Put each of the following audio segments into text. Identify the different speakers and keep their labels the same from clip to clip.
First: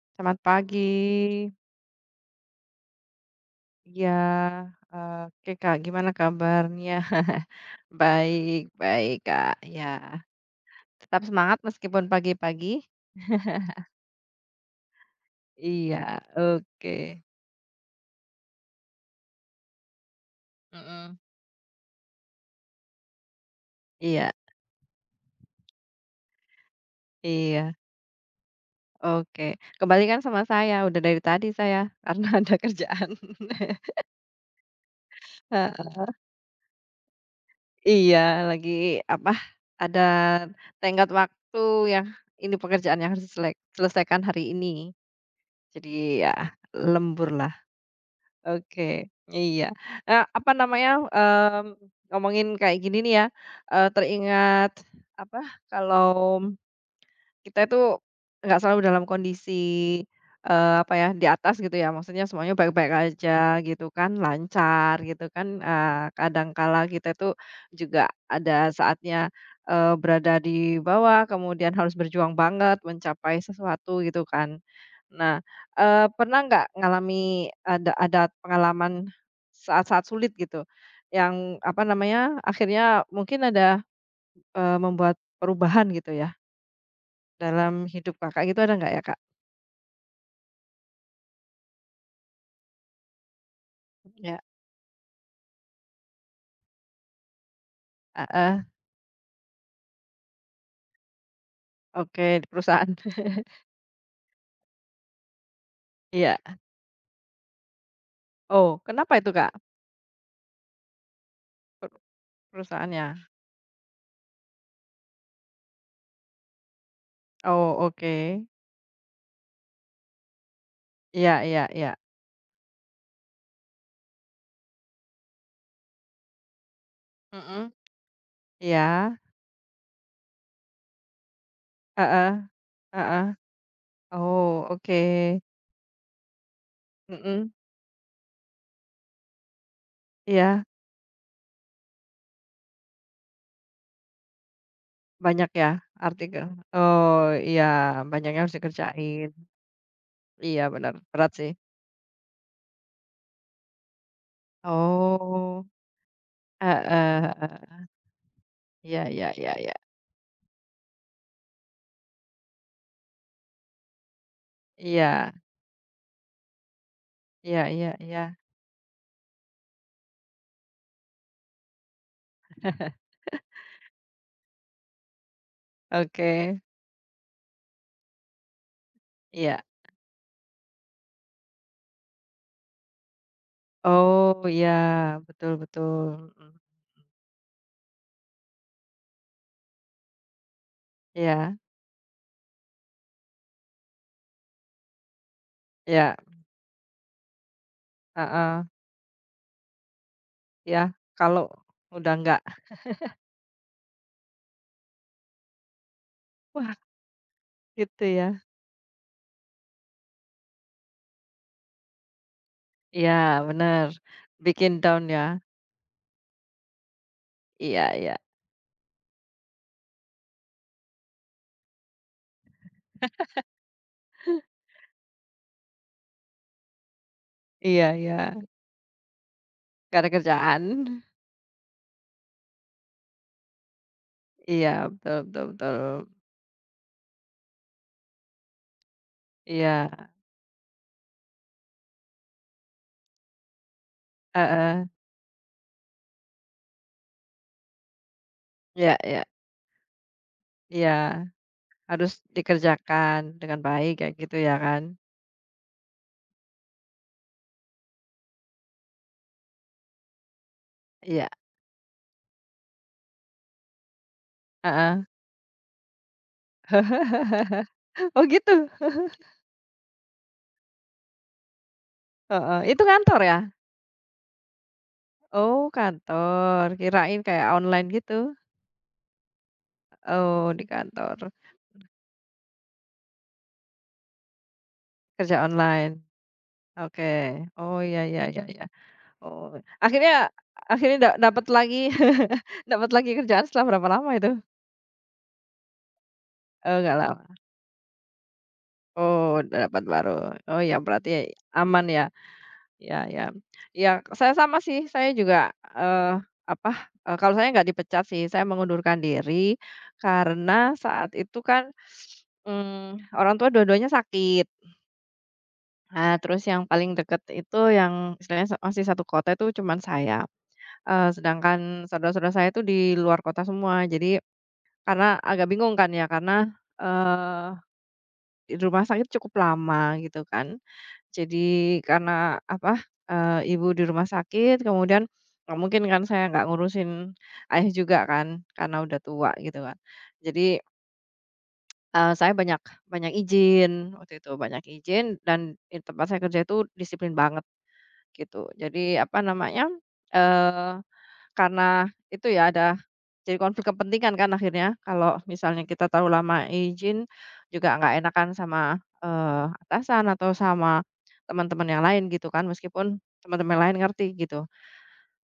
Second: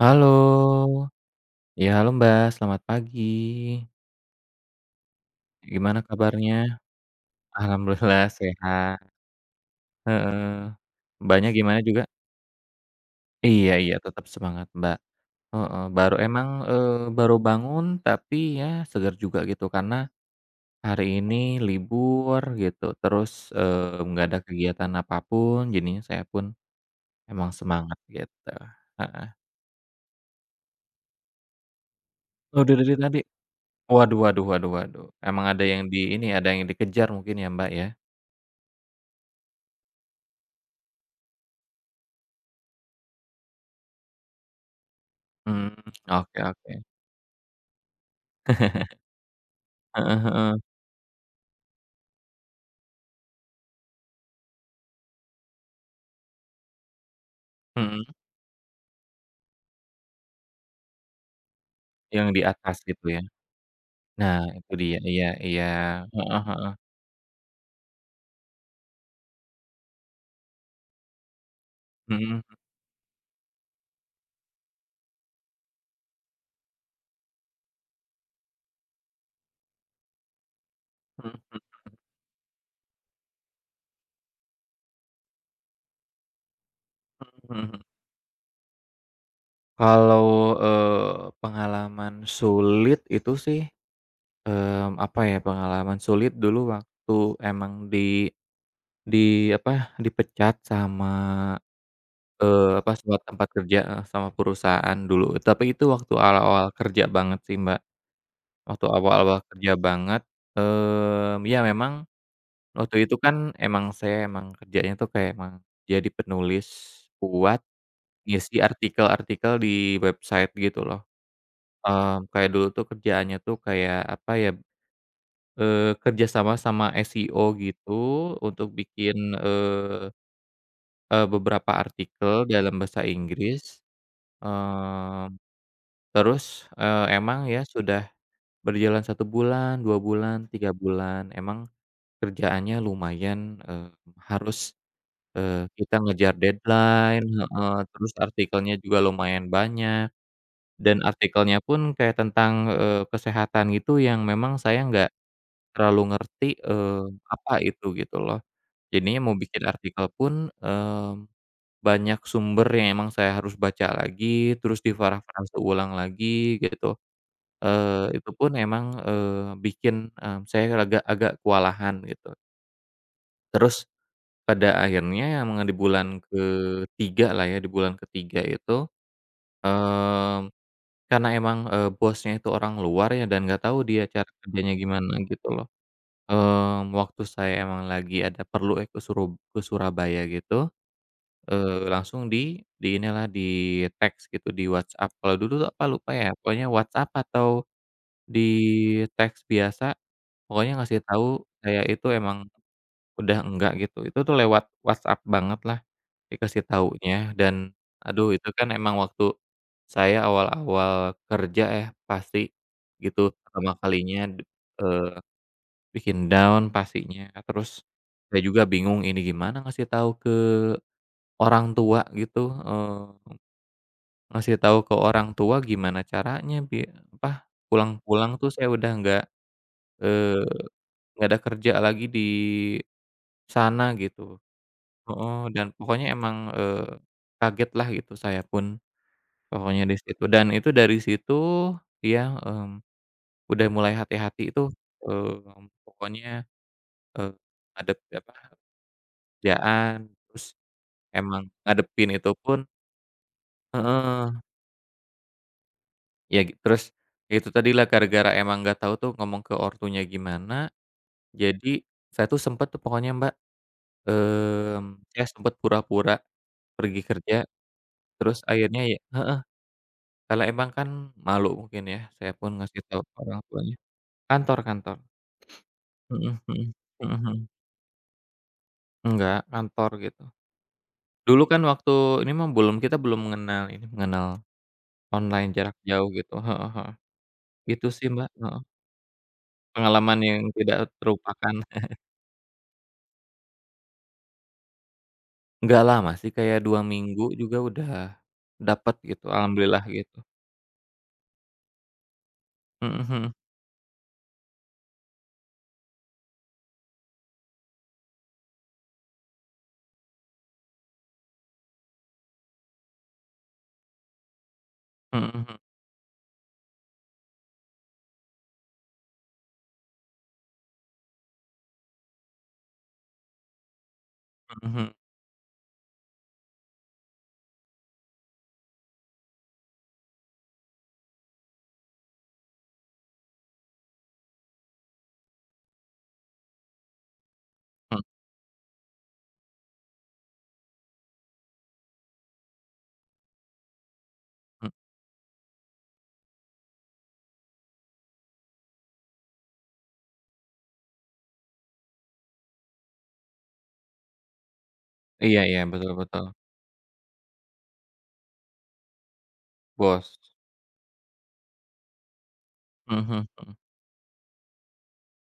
Speaker 1: Halo,
Speaker 2: Selamat pagi.
Speaker 1: halo Mbak, selamat pagi.
Speaker 2: Iya, oke, Kak,
Speaker 1: Gimana
Speaker 2: gimana
Speaker 1: kabarnya?
Speaker 2: kabarnya?
Speaker 1: Alhamdulillah
Speaker 2: Baik
Speaker 1: sehat,
Speaker 2: baik, Kak, ya.
Speaker 1: heeh.
Speaker 2: Tetap
Speaker 1: Mbaknya
Speaker 2: semangat
Speaker 1: gimana juga?
Speaker 2: meskipun pagi-pagi.
Speaker 1: Iya iya tetap semangat Mbak, heeh,
Speaker 2: Iya,
Speaker 1: baru emang,
Speaker 2: oke.
Speaker 1: baru bangun tapi ya segar juga gitu karena hari
Speaker 2: Mhm,
Speaker 1: ini libur gitu terus, nggak
Speaker 2: iya
Speaker 1: ada kegiatan apapun, jadinya saya pun emang
Speaker 2: iya,
Speaker 1: semangat gitu, heeh.
Speaker 2: oke. Kebalikan sama saya, udah dari tadi saya, karena ada
Speaker 1: Udah dari
Speaker 2: kerjaan.
Speaker 1: tadi waduh waduh waduh waduh, emang ada yang di ini, ada yang dikejar mungkin ya Mbak ya?
Speaker 2: Iya, lagi apa, ada tenggat waktu yang ini pekerjaan yang harus selesaikan hari ini.
Speaker 1: Mmm,
Speaker 2: Jadi ya,
Speaker 1: oke oke.
Speaker 2: lembur lah. Oke, iya.
Speaker 1: Heeh
Speaker 2: Apa
Speaker 1: heeh.
Speaker 2: namanya, ngomongin kayak gini nih ya, teringat apa, kalau kita itu
Speaker 1: Mhm.
Speaker 2: nggak selalu dalam kondisi, apa ya, di atas gitu ya, maksudnya
Speaker 1: Yang di
Speaker 2: semuanya
Speaker 1: atas
Speaker 2: baik-baik
Speaker 1: gitu ya?
Speaker 2: aja gitu kan,
Speaker 1: Nah itu dia,
Speaker 2: lancar
Speaker 1: iya
Speaker 2: gitu kan,
Speaker 1: iya. Heeh
Speaker 2: kadang
Speaker 1: heeh.
Speaker 2: kala kita itu juga ada saatnya, berada di bawah, kemudian harus berjuang
Speaker 1: Mhm
Speaker 2: banget mencapai sesuatu gitu kan. Nah, pernah nggak ngalami ada pengalaman saat-saat sulit gitu,
Speaker 1: mhm
Speaker 2: yang
Speaker 1: mhm
Speaker 2: apa namanya, akhirnya mungkin ada, membuat perubahan gitu ya?
Speaker 1: mhm
Speaker 2: Dalam
Speaker 1: mhm.
Speaker 2: hidup Kakak gitu ada nggak ya, Kak?
Speaker 1: Kalau, pengalaman sulit itu sih,
Speaker 2: Ya,
Speaker 1: mmm, apa ya, pengalaman sulit dulu waktu emang
Speaker 2: ah,
Speaker 1: di
Speaker 2: ah,
Speaker 1: di apa, dipecat sama,
Speaker 2: oke di
Speaker 1: apa,
Speaker 2: perusahaan.
Speaker 1: sama tempat kerja heeh, sama perusahaan dulu. Tapi itu waktu
Speaker 2: Iya.
Speaker 1: awal-awal kerja banget sih, Mbak.
Speaker 2: Oh,
Speaker 1: Waktu
Speaker 2: kenapa itu,
Speaker 1: awal-awal
Speaker 2: Kak,
Speaker 1: kerja banget, mmm, ya
Speaker 2: per
Speaker 1: memang waktu
Speaker 2: perusahaannya?
Speaker 1: itu kan emang saya emang kerjanya tuh kayak emang jadi penulis buat
Speaker 2: Oh, oke.
Speaker 1: ngisi artikel-artikel di website gitu loh.
Speaker 2: Iya iya iya.
Speaker 1: Mmm, kayak dulu tuh kerjaannya tuh kayak apa ya, kerja sama sama SEO
Speaker 2: Mhm,
Speaker 1: gitu untuk bikin,
Speaker 2: iya,
Speaker 1: eee eee, beberapa artikel
Speaker 2: ah,
Speaker 1: dalam bahasa
Speaker 2: heeh.
Speaker 1: Inggris,
Speaker 2: Oh, oke.
Speaker 1: mmm, terus, emang
Speaker 2: Mhm,
Speaker 1: ya sudah berjalan satu bulan, 2 bulan,
Speaker 2: iya,
Speaker 1: 3 bulan, emang kerjaannya lumayan, harus
Speaker 2: banyak ya
Speaker 1: Kita ngejar
Speaker 2: artikel? Oh,
Speaker 1: deadline
Speaker 2: iya
Speaker 1: heeh, terus
Speaker 2: banyak yang harus
Speaker 1: artikelnya juga
Speaker 2: dikerjain.
Speaker 1: lumayan banyak,
Speaker 2: Iya benar.
Speaker 1: dan
Speaker 2: Berat sih.
Speaker 1: artikelnya pun kayak tentang, kesehatan gitu yang memang saya nggak
Speaker 2: Oh,
Speaker 1: terlalu ngerti,
Speaker 2: ah,
Speaker 1: apa
Speaker 2: heeh.
Speaker 1: itu gitu loh.
Speaker 2: Iya
Speaker 1: Jadinya
Speaker 2: iya
Speaker 1: mau
Speaker 2: iya
Speaker 1: bikin
Speaker 2: iya.
Speaker 1: artikel pun, banyak sumber yang emang saya harus baca lagi, terus
Speaker 2: Iya,
Speaker 1: diparafrase ulang lagi gitu,
Speaker 2: iya iya iya.
Speaker 1: itu pun emang, bikin, mmm, saya agak agak kewalahan gitu. Terus pada akhirnya emang di bulan
Speaker 2: Oke,
Speaker 1: ketiga lah ya, di bulan ketiga itu,
Speaker 2: iya.
Speaker 1: mmm, karena emang, bosnya itu orang luar ya dan nggak tahu dia cara
Speaker 2: Oh, iya,
Speaker 1: kerjanya gimana gitu
Speaker 2: betul
Speaker 1: loh.
Speaker 2: betul, mhm,
Speaker 1: Mmm, waktu saya emang lagi ada perlu ya ke Surabaya gitu,
Speaker 2: iya
Speaker 1: langsung di inilah, di teks gitu di WhatsApp. Kalau dulu tuh apa lupa
Speaker 2: iya,
Speaker 1: ya, pokoknya WhatsApp atau di
Speaker 2: heeh,
Speaker 1: teks biasa, pokoknya
Speaker 2: iya,
Speaker 1: ngasih tahu
Speaker 2: kalau
Speaker 1: saya itu
Speaker 2: udah
Speaker 1: emang
Speaker 2: nggak
Speaker 1: udah enggak gitu. Itu tuh lewat WhatsApp banget lah. Dikasih
Speaker 2: wah
Speaker 1: taunya dan
Speaker 2: gitu
Speaker 1: aduh
Speaker 2: ya.
Speaker 1: itu kan emang waktu saya awal-awal kerja ya pasti
Speaker 2: Iya
Speaker 1: gitu pertama
Speaker 2: bener,
Speaker 1: kalinya,
Speaker 2: bikin down
Speaker 1: eee,
Speaker 2: ya,
Speaker 1: bikin down pastinya. Terus
Speaker 2: iya iya,
Speaker 1: saya juga bingung ini gimana ngasih tahu ke orang tua gitu, eee, ngasih tahu ke orang tua gimana caranya apa,
Speaker 2: iya iya,
Speaker 1: pulang-pulang tuh saya udah nggak,
Speaker 2: karena
Speaker 1: eee,
Speaker 2: kerjaan,
Speaker 1: nggak ada kerja lagi di sana gitu.
Speaker 2: iya betul
Speaker 1: Heeh,
Speaker 2: betul
Speaker 1: dan
Speaker 2: betul,
Speaker 1: pokoknya emang, kagetlah gitu saya pun. Pokoknya di
Speaker 2: iya,
Speaker 1: situ dan itu dari situ dia, mmm, udah mulai hati-hati itu,
Speaker 2: heeh,
Speaker 1: mmm, pokoknya, eee, ngadep apa,
Speaker 2: iya iya
Speaker 1: kerjaan, terus
Speaker 2: iya,
Speaker 1: emang ngadepin
Speaker 2: harus
Speaker 1: itu pun
Speaker 2: dikerjakan dengan baik kayak gitu
Speaker 1: heeh,
Speaker 2: ya kan?
Speaker 1: ya git terus ya itu tadilah gara-gara emang nggak tahu tuh ngomong ke ortunya gimana,
Speaker 2: Iya,
Speaker 1: jadi saya tuh sempet tuh pokoknya Mbak,
Speaker 2: heeh.
Speaker 1: mmm, saya sempet pura-pura pergi kerja,
Speaker 2: Oh
Speaker 1: terus
Speaker 2: gitu?
Speaker 1: akhirnya ya heeh, karena emang kan malu mungkin ya, saya pun
Speaker 2: Heeh,
Speaker 1: ngasih
Speaker 2: itu
Speaker 1: tahu ke
Speaker 2: kantor ya?
Speaker 1: orang tuanya kantor kantor.
Speaker 2: Oh
Speaker 1: Mhm
Speaker 2: kantor,
Speaker 1: mhm mhm
Speaker 2: kirain kayak
Speaker 1: mhm.
Speaker 2: online gitu.
Speaker 1: Enggak, kantor gitu.
Speaker 2: Oh di kantor,
Speaker 1: Dulu kan waktu ini mah belum kita belum mengenal ini, mengenal
Speaker 2: kerja
Speaker 1: online jarak
Speaker 2: online.
Speaker 1: jauh gitu, heeh heeh.
Speaker 2: Oke. Oh
Speaker 1: Itu
Speaker 2: iya
Speaker 1: sih,
Speaker 2: iya
Speaker 1: Mbak,
Speaker 2: iya
Speaker 1: heeh,
Speaker 2: iya. Oh, akhirnya
Speaker 1: pengalaman yang tidak
Speaker 2: akhirnya dapat
Speaker 1: terlupakan.
Speaker 2: lagi dapat lagi kerjaan setelah berapa lama itu?
Speaker 1: Enggak lama sih, kayak
Speaker 2: Oh
Speaker 1: 2
Speaker 2: nggak
Speaker 1: minggu
Speaker 2: lama.
Speaker 1: juga udah dapet gitu,
Speaker 2: Oh dapat
Speaker 1: alhamdulillah gitu.
Speaker 2: baru. Oh ya berarti aman ya.
Speaker 1: Mhm
Speaker 2: Ya ya.
Speaker 1: mhm,
Speaker 2: Ya saya sama sih, saya juga eh apa kalau saya nggak dipecat sih, saya mengundurkan diri karena saat itu kan orang tua dua-duanya sakit.
Speaker 1: mhm mhm,
Speaker 2: Nah, terus yang paling deket itu yang istilahnya masih satu kota itu cuman saya, sedangkan saudara-saudara saya itu di luar kota semua. Jadi
Speaker 1: mhm mhm,
Speaker 2: karena agak bingung kan ya, karena, eee, di rumah sakit cukup lama gitu kan. Jadi karena apa, ibu di rumah sakit, kemudian nggak mungkin kan saya nggak ngurusin ayah
Speaker 1: mhm
Speaker 2: juga kan, karena udah tua gitu kan. Jadi, saya banyak banyak izin waktu itu, banyak
Speaker 1: mhm.
Speaker 2: izin dan di tempat saya kerja itu disiplin banget. Gitu. Jadi apa namanya, eee, karena itu ya ada jadi konflik kepentingan kan akhirnya kalau
Speaker 1: Iya iya,
Speaker 2: misalnya kita
Speaker 1: betul
Speaker 2: terlalu
Speaker 1: betul,
Speaker 2: lama izin juga nggak enakan sama, atasan
Speaker 1: bos.
Speaker 2: atau sama teman-teman yang lain gitu kan, meskipun
Speaker 1: Mhm mhm mhm,
Speaker 2: teman-teman lain ngerti gitu.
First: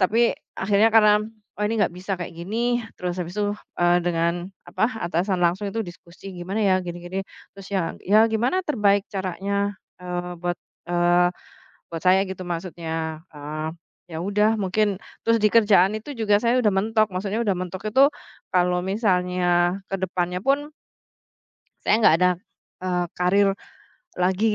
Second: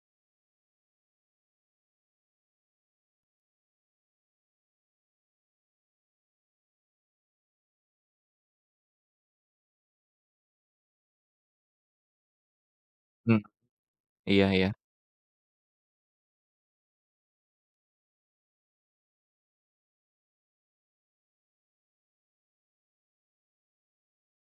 Speaker 2: Tapi akhirnya karena, "Oh ini nggak bisa kayak gini," terus habis itu, dengan apa, atasan langsung itu diskusi, "Gimana ya?" Gini gini, terus ya, "Ya gimana terbaik caranya?" Buat, eh, buat saya gitu maksudnya,
Speaker 1: mmm,
Speaker 2: ya
Speaker 1: iya
Speaker 2: udah
Speaker 1: iya,
Speaker 2: mungkin terus di kerjaan itu juga saya udah mentok, maksudnya udah mentok itu kalau misalnya ke depannya pun saya nggak ada, karir lagi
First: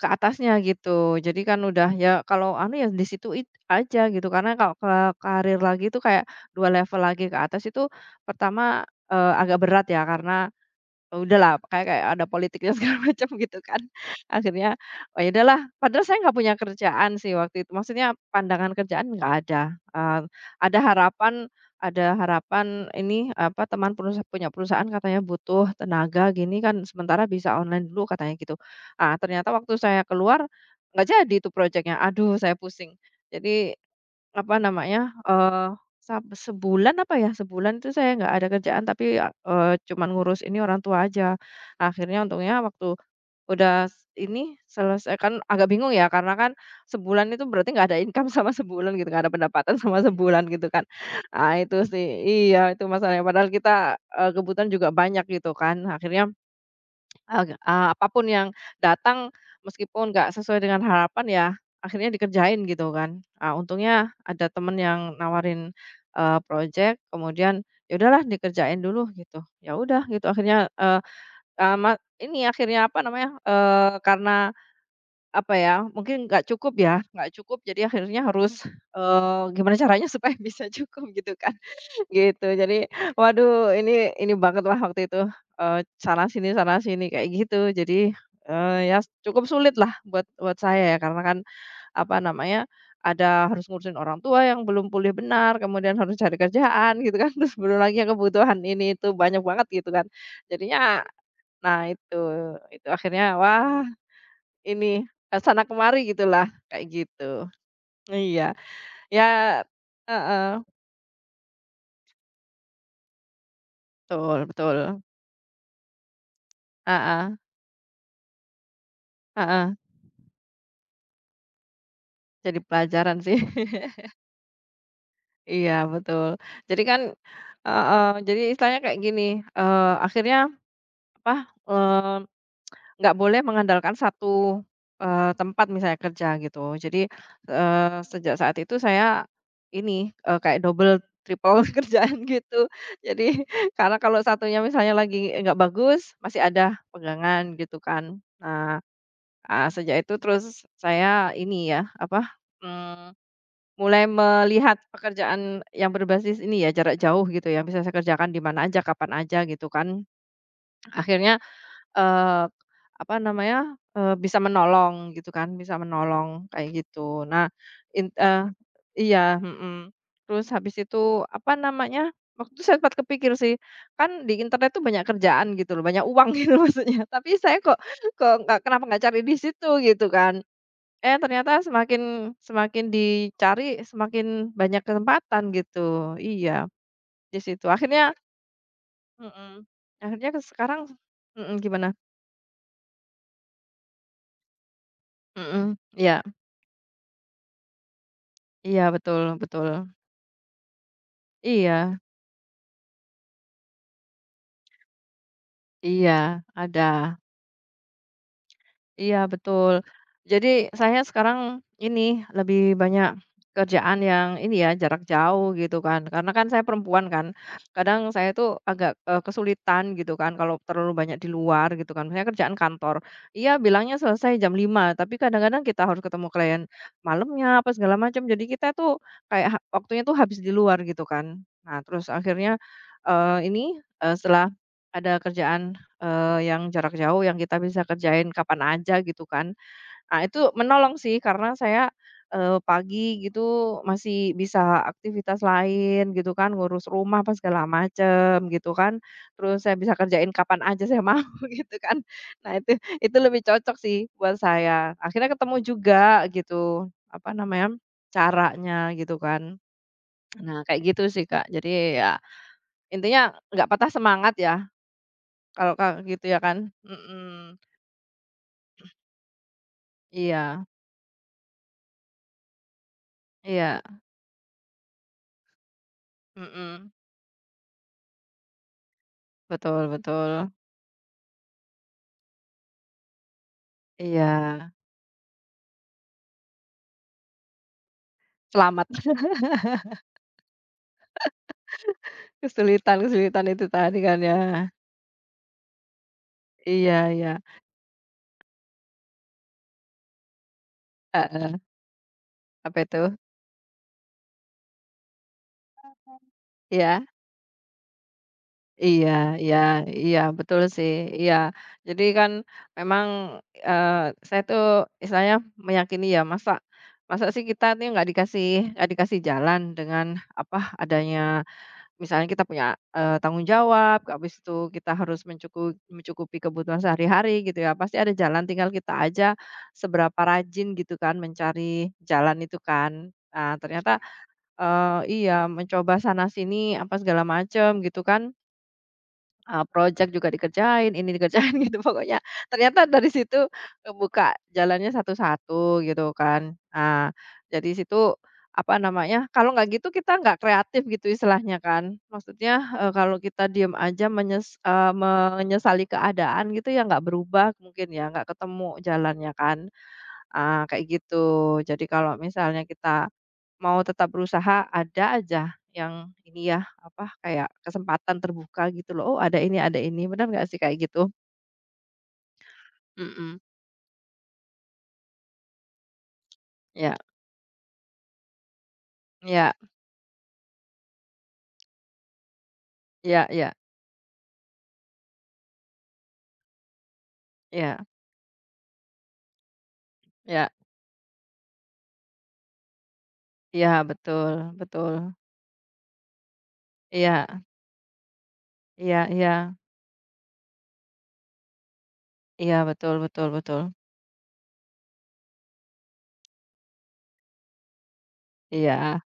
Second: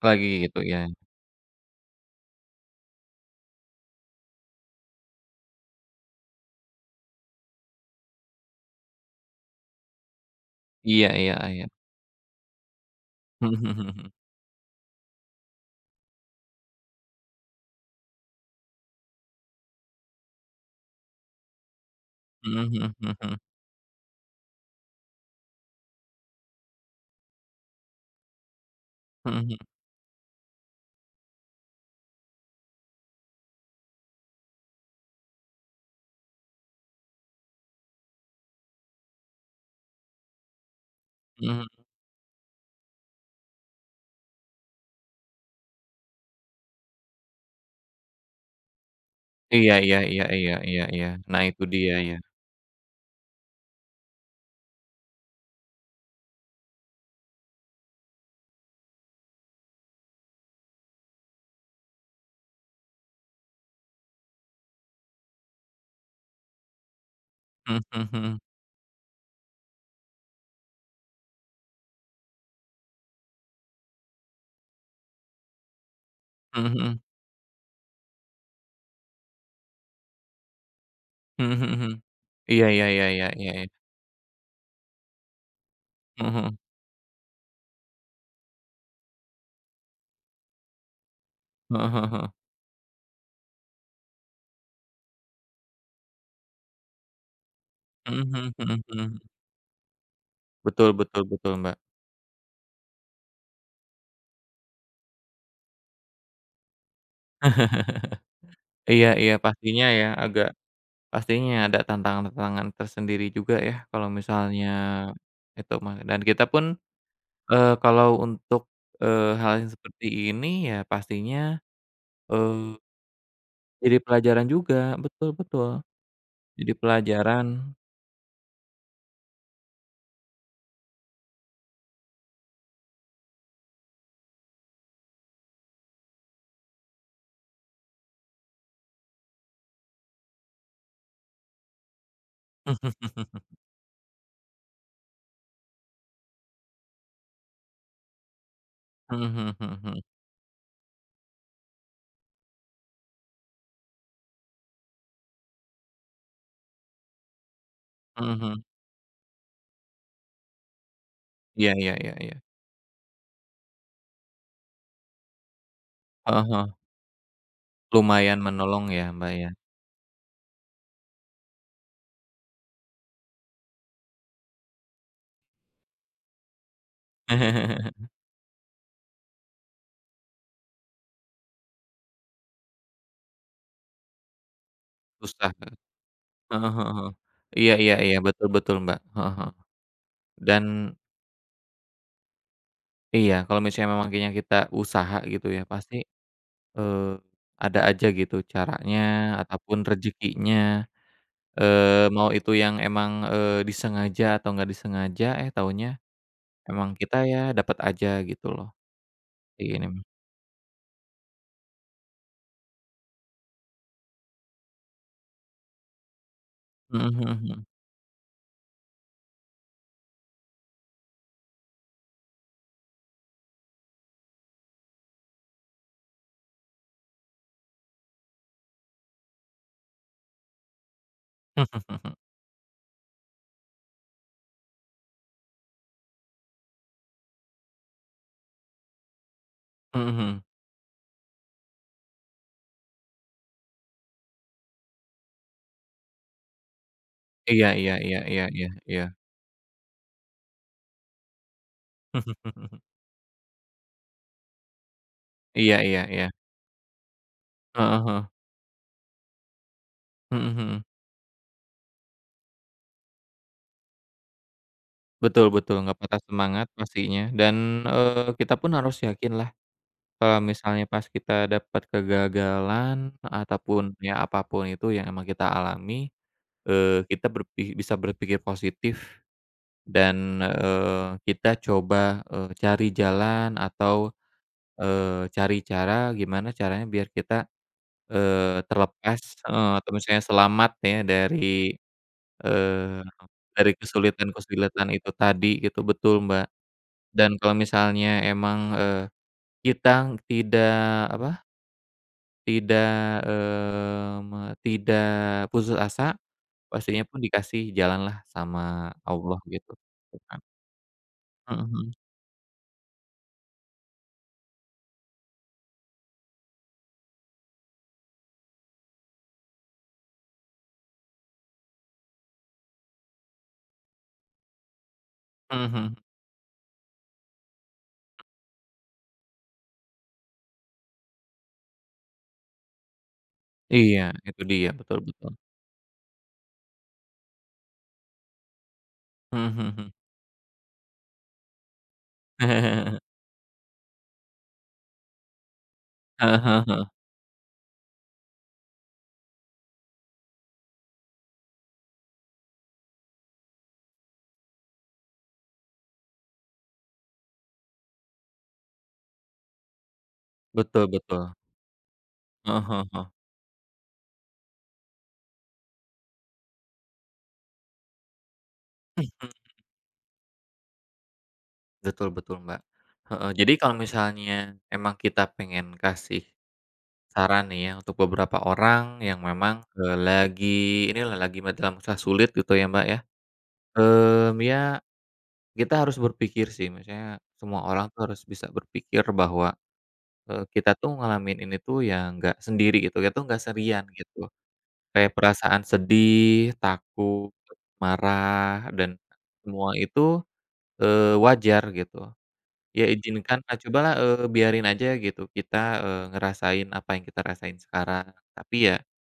Speaker 2: ke
Speaker 1: lagi
Speaker 2: atasnya
Speaker 1: gitu, iya.
Speaker 2: gitu. Jadi kan udah ya kalau anu ya di situ aja gitu, karena kalau ke karir lagi itu kayak 2 level lagi ke atas itu pertama, agak berat ya karena
Speaker 1: Iya
Speaker 2: ya
Speaker 1: iya
Speaker 2: udahlah,
Speaker 1: iya.
Speaker 2: kayak kayak ada politiknya segala macam gitu kan. Akhirnya, oh ya udahlah, padahal saya nggak punya kerjaan sih waktu itu, maksudnya pandangan kerjaan nggak ada, ada harapan ada
Speaker 1: Mhm mhm mhm,
Speaker 2: harapan
Speaker 1: mhm mhm
Speaker 2: ini,
Speaker 1: mhm mhm,
Speaker 2: apa, teman punya perusahaan katanya butuh tenaga gini kan, sementara bisa online dulu katanya gitu. Ah,
Speaker 1: mhm
Speaker 2: ternyata
Speaker 1: mhm
Speaker 2: waktu saya keluar, nggak jadi itu proyeknya. Aduh saya pusing. Jadi apa namanya, eee, sab sebulan apa ya, sebulan itu saya nggak ada kerjaan tapi, cuman ngurus ini orang tua aja.
Speaker 1: mhm.
Speaker 2: Akhirnya untungnya waktu udah ini selesai kan agak bingung ya karena kan sebulan itu berarti nggak ada income sama sebulan gitu, nggak ada
Speaker 1: Iya
Speaker 2: pendapatan
Speaker 1: iya
Speaker 2: sama
Speaker 1: iya
Speaker 2: sebulan
Speaker 1: iya
Speaker 2: gitu
Speaker 1: iya
Speaker 2: kan.
Speaker 1: iya. Nah
Speaker 2: Ah,
Speaker 1: itu
Speaker 2: itu
Speaker 1: dia
Speaker 2: sih
Speaker 1: ya.
Speaker 2: iya itu masalahnya padahal kita, kebutuhan juga banyak gitu kan. Akhirnya apa pun yang datang, meskipun nggak sesuai dengan harapan ya, akhirnya dikerjain gitu kan. Ah, untungnya ada temen yang nawarin, projek, kemudian,
Speaker 1: Mhm
Speaker 2: ya
Speaker 1: mhm
Speaker 2: udahlah
Speaker 1: mhm.
Speaker 2: dikerjain dulu gitu. Ya udah gitu akhirnya, eee, ama ini akhirnya apa namanya, karena apa ya, mungkin nggak
Speaker 1: Mhm
Speaker 2: cukup
Speaker 1: mhm.
Speaker 2: ya, nggak cukup jadi akhirnya harus, gimana caranya supaya bisa cukup gitu
Speaker 1: Mhm
Speaker 2: kan.
Speaker 1: mhm mhm.
Speaker 2: Gitu,
Speaker 1: Iya iya
Speaker 2: jadi
Speaker 1: iya iya iya iya.
Speaker 2: waduh ini banget lah waktu itu, eee,
Speaker 1: Mhm mhm.
Speaker 2: sana sini kayak gitu. Jadi, ya cukup sulit lah buat buat saya ya karena kan,
Speaker 1: Heeh heeh
Speaker 2: apa
Speaker 1: heeh.
Speaker 2: namanya, ada harus ngurusin orang tua yang belum pulih benar, kemudian harus cari kerjaan gitu kan, terus belum lagi yang
Speaker 1: Mhm
Speaker 2: kebutuhan
Speaker 1: mhm mhm
Speaker 2: ini itu
Speaker 1: mhm.
Speaker 2: banyak banget gitu kan.
Speaker 1: Betul
Speaker 2: Jadinya
Speaker 1: betul betul, Mbak.
Speaker 2: nah itu akhirnya wah ini, ke sana kemari gitulah, kayak gitu. Iya,
Speaker 1: Iya
Speaker 2: ya
Speaker 1: iya pastinya ya agak
Speaker 2: heeh,
Speaker 1: pastinya ada tantangan-tantangan tersendiri juga ya kalau
Speaker 2: betul
Speaker 1: misalnya
Speaker 2: betul.
Speaker 1: itu mah dan kita pun,
Speaker 2: Heeh
Speaker 1: kalau untuk, hal yang
Speaker 2: heeh.
Speaker 1: seperti ini ya pastinya,
Speaker 2: Jadi
Speaker 1: eee,
Speaker 2: pelajaran sih.
Speaker 1: jadi pelajaran juga. Betul betul,
Speaker 2: Iya betul.
Speaker 1: jadi
Speaker 2: Jadi kan
Speaker 1: pelajaran.
Speaker 2: heeh, jadi istilahnya kayak gini, akhirnya apa, eee, nggak boleh mengandalkan satu, tempat misalnya kerja gitu. Jadi, sejak saat itu saya ini, kayak double, triple kerjaan gitu. Jadi karena kalau satunya misalnya lagi nggak bagus, masih ada pegangan gitu kan. Nah,
Speaker 1: Mhm mhm mhm
Speaker 2: sejak
Speaker 1: mhm.
Speaker 2: itu terus saya ini ya, apa, mmm mulai melihat pekerjaan yang berbasis ini ya, jarak jauh gitu ya, bisa saya
Speaker 1: Mhm
Speaker 2: kerjakan di
Speaker 1: mhm.
Speaker 2: mana aja, kapan aja gitu kan. Akhirnya,
Speaker 1: Iya iya iya iya.
Speaker 2: eee, apa namanya, bisa menolong gitu kan, bisa
Speaker 1: Heeh
Speaker 2: menolong
Speaker 1: heeh.
Speaker 2: kayak gitu. Nah, in
Speaker 1: Lumayan
Speaker 2: eee,
Speaker 1: menolong ya, Mbak,
Speaker 2: iya,
Speaker 1: ya.
Speaker 2: mhm. Terus habis itu, apa namanya, waktu itu saya sempat kepikir sih, kan di internet tuh banyak kerjaan gitu loh, banyak uang gitu maksudnya, tapi saya kok kok nggak kenapa nggak cari di situ gitu kan. Eh, ternyata semakin semakin dicari, semakin banyak kesempatan
Speaker 1: Susah, Kak.
Speaker 2: gitu. Iya,
Speaker 1: Heeh heeh heeh.
Speaker 2: di situ.
Speaker 1: Iya iya
Speaker 2: Akhirnya
Speaker 1: iya, betul betul, Mbak. Heeh heeh.
Speaker 2: mhm, akhirnya ke
Speaker 1: Dan
Speaker 2: sekarang mhm, gimana?
Speaker 1: iya, kalau misalnya memang kayaknya kita usaha gitu ya,
Speaker 2: Mhm,
Speaker 1: pasti,
Speaker 2: iya
Speaker 1: eee, ada aja gitu
Speaker 2: iya,
Speaker 1: caranya
Speaker 2: betul betul.
Speaker 1: ataupun rezekinya,
Speaker 2: Iya
Speaker 1: mau itu yang emang, disengaja atau nggak disengaja, eh taunya
Speaker 2: iya, ada.
Speaker 1: emang kita ya dapat aja gitu loh,
Speaker 2: Iya
Speaker 1: kayak
Speaker 2: betul.
Speaker 1: gini, Mbak.
Speaker 2: Jadi saya sekarang ini lebih banyak kerjaan yang ini ya jarak jauh gitu kan. Karena kan saya perempuan
Speaker 1: Mhm
Speaker 2: kan.
Speaker 1: mhm mhm.
Speaker 2: Kadang saya tuh agak, kesulitan gitu kan kalau terlalu banyak di luar gitu kan. Misalnya kerjaan kantor, iya bilangnya selesai jam 5, tapi kadang-kadang kita harus ketemu klien malamnya apa segala macam. Jadi kita tuh kayak waktunya tuh habis di luar gitu kan.
Speaker 1: Mhm
Speaker 2: Nah terus
Speaker 1: mhm.
Speaker 2: akhirnya, ini, setelah ada kerjaan yang jarak jauh yang kita bisa kerjain kapan aja gitu kan. Nah itu menolong sih karena saya, pagi gitu masih bisa aktivitas lain gitu kan, ngurus rumah apa segala
Speaker 1: Iya iya iya iya
Speaker 2: macem
Speaker 1: iya
Speaker 2: gitu kan.
Speaker 1: iya.
Speaker 2: Terus saya bisa kerjain kapan aja saya mau gitu kan. Nah itu lebih cocok sih buat saya. Akhirnya ketemu
Speaker 1: Iya iya iya.
Speaker 2: juga gitu, apa namanya,
Speaker 1: Heeh heeh.
Speaker 2: caranya gitu kan.
Speaker 1: Mhm
Speaker 2: Nah kayak
Speaker 1: mhm.
Speaker 2: gitu sih Kak. Jadi ya intinya nggak patah semangat ya
Speaker 1: Betul
Speaker 2: kalau
Speaker 1: betul, nggak
Speaker 2: Kakak
Speaker 1: patah
Speaker 2: gitu ya
Speaker 1: semangat
Speaker 2: kan?
Speaker 1: pastinya
Speaker 2: Mhm.
Speaker 1: dan, kita pun harus yakin lah kalau
Speaker 2: Iya
Speaker 1: misalnya pas kita dapat kegagalan
Speaker 2: iya.
Speaker 1: ataupun ya apapun itu yang emang kita alami,
Speaker 2: Mhm.
Speaker 1: kita bisa berpikir positif
Speaker 2: Betul
Speaker 1: dan,
Speaker 2: betul.
Speaker 1: kita coba, cari jalan atau,
Speaker 2: Iya.
Speaker 1: cari cara gimana caranya biar kita,
Speaker 2: Selamat
Speaker 1: terlepas, atau misalnya selamat ya dari Eee,
Speaker 2: kesulitan-kesulitan itu
Speaker 1: dari
Speaker 2: tadi kan ya.
Speaker 1: kesulitan-kesulitan itu tadi gitu, betul, Mbak.
Speaker 2: Iya iya.
Speaker 1: Dan kalau misalnya emang, kita tidak apa,
Speaker 2: Heeh. Apa
Speaker 1: tidak,
Speaker 2: itu?
Speaker 1: eee, me tidak putus asa, pastinya
Speaker 2: Iya?
Speaker 1: pun dikasih jalan lah sama
Speaker 2: Iya
Speaker 1: Allah
Speaker 2: iya
Speaker 1: gitu,
Speaker 2: iya,
Speaker 1: ya kan.
Speaker 2: betul sih, iya.
Speaker 1: Mhm mhm.
Speaker 2: Jadi kan memang, eee, saya tuh istilahnya meyakini ya, masa masa sih kita nih nggak dikasih jalan dengan apa adanya. Misalnya kita punya, tanggung jawab, habis itu kita harus
Speaker 1: Mhm mhm.
Speaker 2: mencukupi kebutuhan sehari-hari gitu ya, pasti ada jalan tinggal kita aja seberapa rajin gitu kan mencari jalan itu kan. Nah ternyata,
Speaker 1: Iya, itu dia, betul
Speaker 2: eee
Speaker 1: betul.
Speaker 2: iya mencoba sana sini apa segala macem, gitu kan.
Speaker 1: Mhm mhm mhm.
Speaker 2: Projek juga dikerjain, ini dikerjain gitu pokoknya ternyata dari situ kebuka jalannya satu-satu gitu
Speaker 1: Heeh
Speaker 2: kan.
Speaker 1: heeh heeh.
Speaker 2: Nah, dari situ, apa namanya, kalau nggak gitu kita nggak kreatif gitu istilahnya kan. Maksudnya, kalau kita diem aja menyesali keadaan gitu ya nggak berubah mungkin ya, nggak ketemu jalannya kan, kayak
Speaker 1: Betul
Speaker 2: gitu.
Speaker 1: betul.
Speaker 2: Jadi kalau misalnya
Speaker 1: Heeh heeh heeh.
Speaker 2: kita mau tetap berusaha, ada aja yang ini ya, apa, kayak kesempatan terbuka gitu loh, "Oh, ada ini ada ini." Benar nggak sih kayak gitu?
Speaker 1: Betul betul, Mbak. Heeh,
Speaker 2: Mhm.
Speaker 1: jadi kalau misalnya emang kita pengen kasih
Speaker 2: Ya
Speaker 1: saran nih ya untuk beberapa orang yang
Speaker 2: ya
Speaker 1: memang, lagi inilah lagi dalam masa sulit gitu ya, Mbak, ya,
Speaker 2: ya ya
Speaker 1: mmm, ya kita harus berpikir sih misalnya semua
Speaker 2: ya
Speaker 1: orang tuh harus bisa berpikir bahwa,
Speaker 2: iya
Speaker 1: kita tuh ngalamin ini tuh ya nggak sendiri gitu, kita tuh nggak
Speaker 2: iya,
Speaker 1: sendirian gitu.
Speaker 2: betul betul.
Speaker 1: Kayak perasaan sedih,
Speaker 2: Iya
Speaker 1: takut, marah, dan
Speaker 2: iya iya
Speaker 1: semua itu, wajar gitu.
Speaker 2: iya,
Speaker 1: Ya
Speaker 2: betul betul
Speaker 1: izinkan ah,
Speaker 2: betul.
Speaker 1: cobalah, biarin aja gitu kita, ngerasain apa yang kita rasain sekarang, tapi ya
Speaker 2: Iya,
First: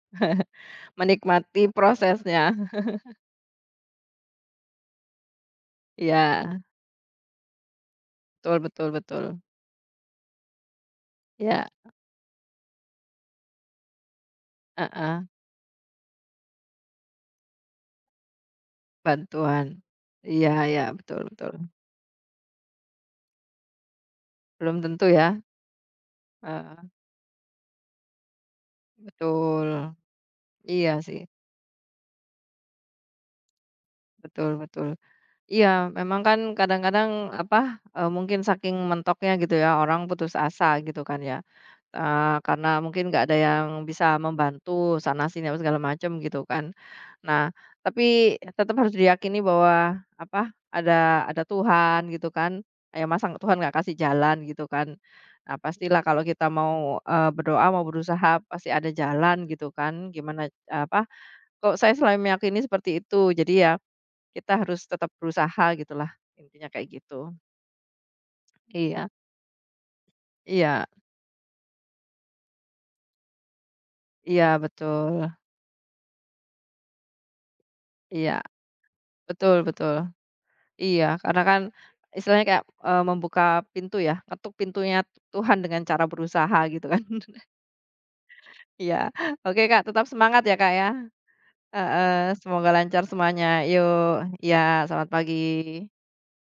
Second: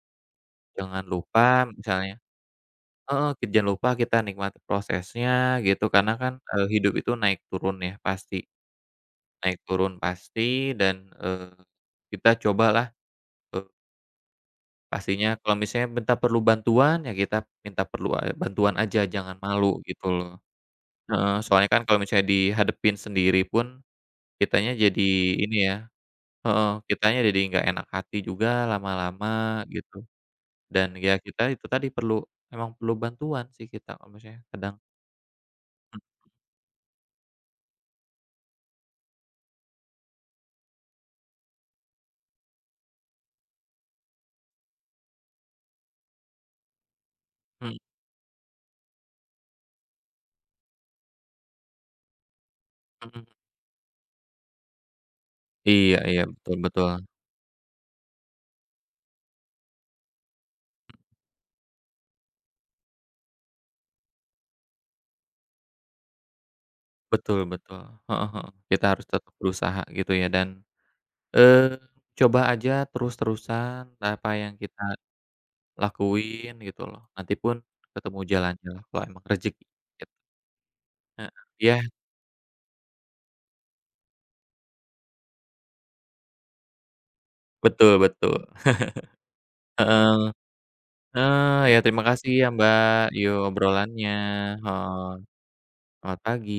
Speaker 1: jangan lupa
Speaker 2: menikmati
Speaker 1: misalnya
Speaker 2: prosesnya.
Speaker 1: heeh, jangan lupa kita nikmati prosesnya gitu karena kan,
Speaker 2: Iya,
Speaker 1: hidup itu naik turun ya pasti,
Speaker 2: betul betul betul.
Speaker 1: naik turun pasti dan, eee,
Speaker 2: Iya,
Speaker 1: kita cobalah, eee,
Speaker 2: heeh,
Speaker 1: pastinya kalau misalnya minta perlu bantuan ya kita minta perlu a bantuan aja jangan
Speaker 2: bantuan.
Speaker 1: malu gitu loh.
Speaker 2: Iya iya, betul
Speaker 1: Heeh,
Speaker 2: betul.
Speaker 1: soalnya kan kalau misalnya dihadapin sendiri pun kitanya
Speaker 2: Belum
Speaker 1: jadi
Speaker 2: tentu ya,
Speaker 1: ini ya heeh,
Speaker 2: heeh,
Speaker 1: kitanya jadi nggak enak hati juga lama-lama
Speaker 2: betul.
Speaker 1: gitu dan
Speaker 2: Iya
Speaker 1: ya
Speaker 2: sih,
Speaker 1: kita itu tadi perlu, emang perlu bantuan sih kita kalau misalnya
Speaker 2: betul
Speaker 1: kadang.
Speaker 2: betul. Iya, memang kan kadang-kadang apa, mungkin saking mentoknya gitu ya, orang putus asa gitu kan ya, karena mungkin nggak ada yang bisa membantu sana-sini apa segala macam gitu kan. Nah,
Speaker 1: Mhm
Speaker 2: tapi tetap harus diyakini bahwa apa, ada Tuhan gitu kan, ya masa
Speaker 1: mhm.
Speaker 2: nggak- Tuhan nggak kasih jalan gitu kan. Nah,
Speaker 1: Iya
Speaker 2: pastilah kalau
Speaker 1: iya,
Speaker 2: kita
Speaker 1: betul betul.
Speaker 2: mau, berdoa, mau berusaha pasti ada jalan gitu kan, gimana apa, kok saya selalu meyakini seperti itu. Jadi ya kita harus tetap berusaha gitulah, intinya kayak gitu.
Speaker 1: Betul betul. Heeh heeh. Kita harus
Speaker 2: Iya
Speaker 1: tetap berusaha gitu ya dan,
Speaker 2: iya
Speaker 1: eee, coba aja terus-terusan apa
Speaker 2: iya
Speaker 1: yang kita
Speaker 2: betul,
Speaker 1: lakuin gitu loh, nanti pun ketemu
Speaker 2: iya,
Speaker 1: jalannya lah kalau emang
Speaker 2: betul
Speaker 1: rezeki
Speaker 2: betul.
Speaker 1: gitu.
Speaker 2: Iya,
Speaker 1: Heeh.
Speaker 2: karena kan
Speaker 1: Iya,
Speaker 2: istilahnya kayak, membuka pintu ya, ketuk pintunya Tuhan dengan cara berusaha gitu kan.
Speaker 1: betul betul.
Speaker 2: Iya. Oke Kak, tetap
Speaker 1: Heeh.
Speaker 2: semangat ya Kak ya.
Speaker 1: Ya terima
Speaker 2: Heeh,
Speaker 1: kasih ya
Speaker 2: semoga
Speaker 1: Mbak,
Speaker 2: lancar
Speaker 1: yuk
Speaker 2: semuanya.
Speaker 1: obrolannya.
Speaker 2: Yuk, ya
Speaker 1: Heeh.
Speaker 2: selamat pagi.
Speaker 1: Selamat pagi.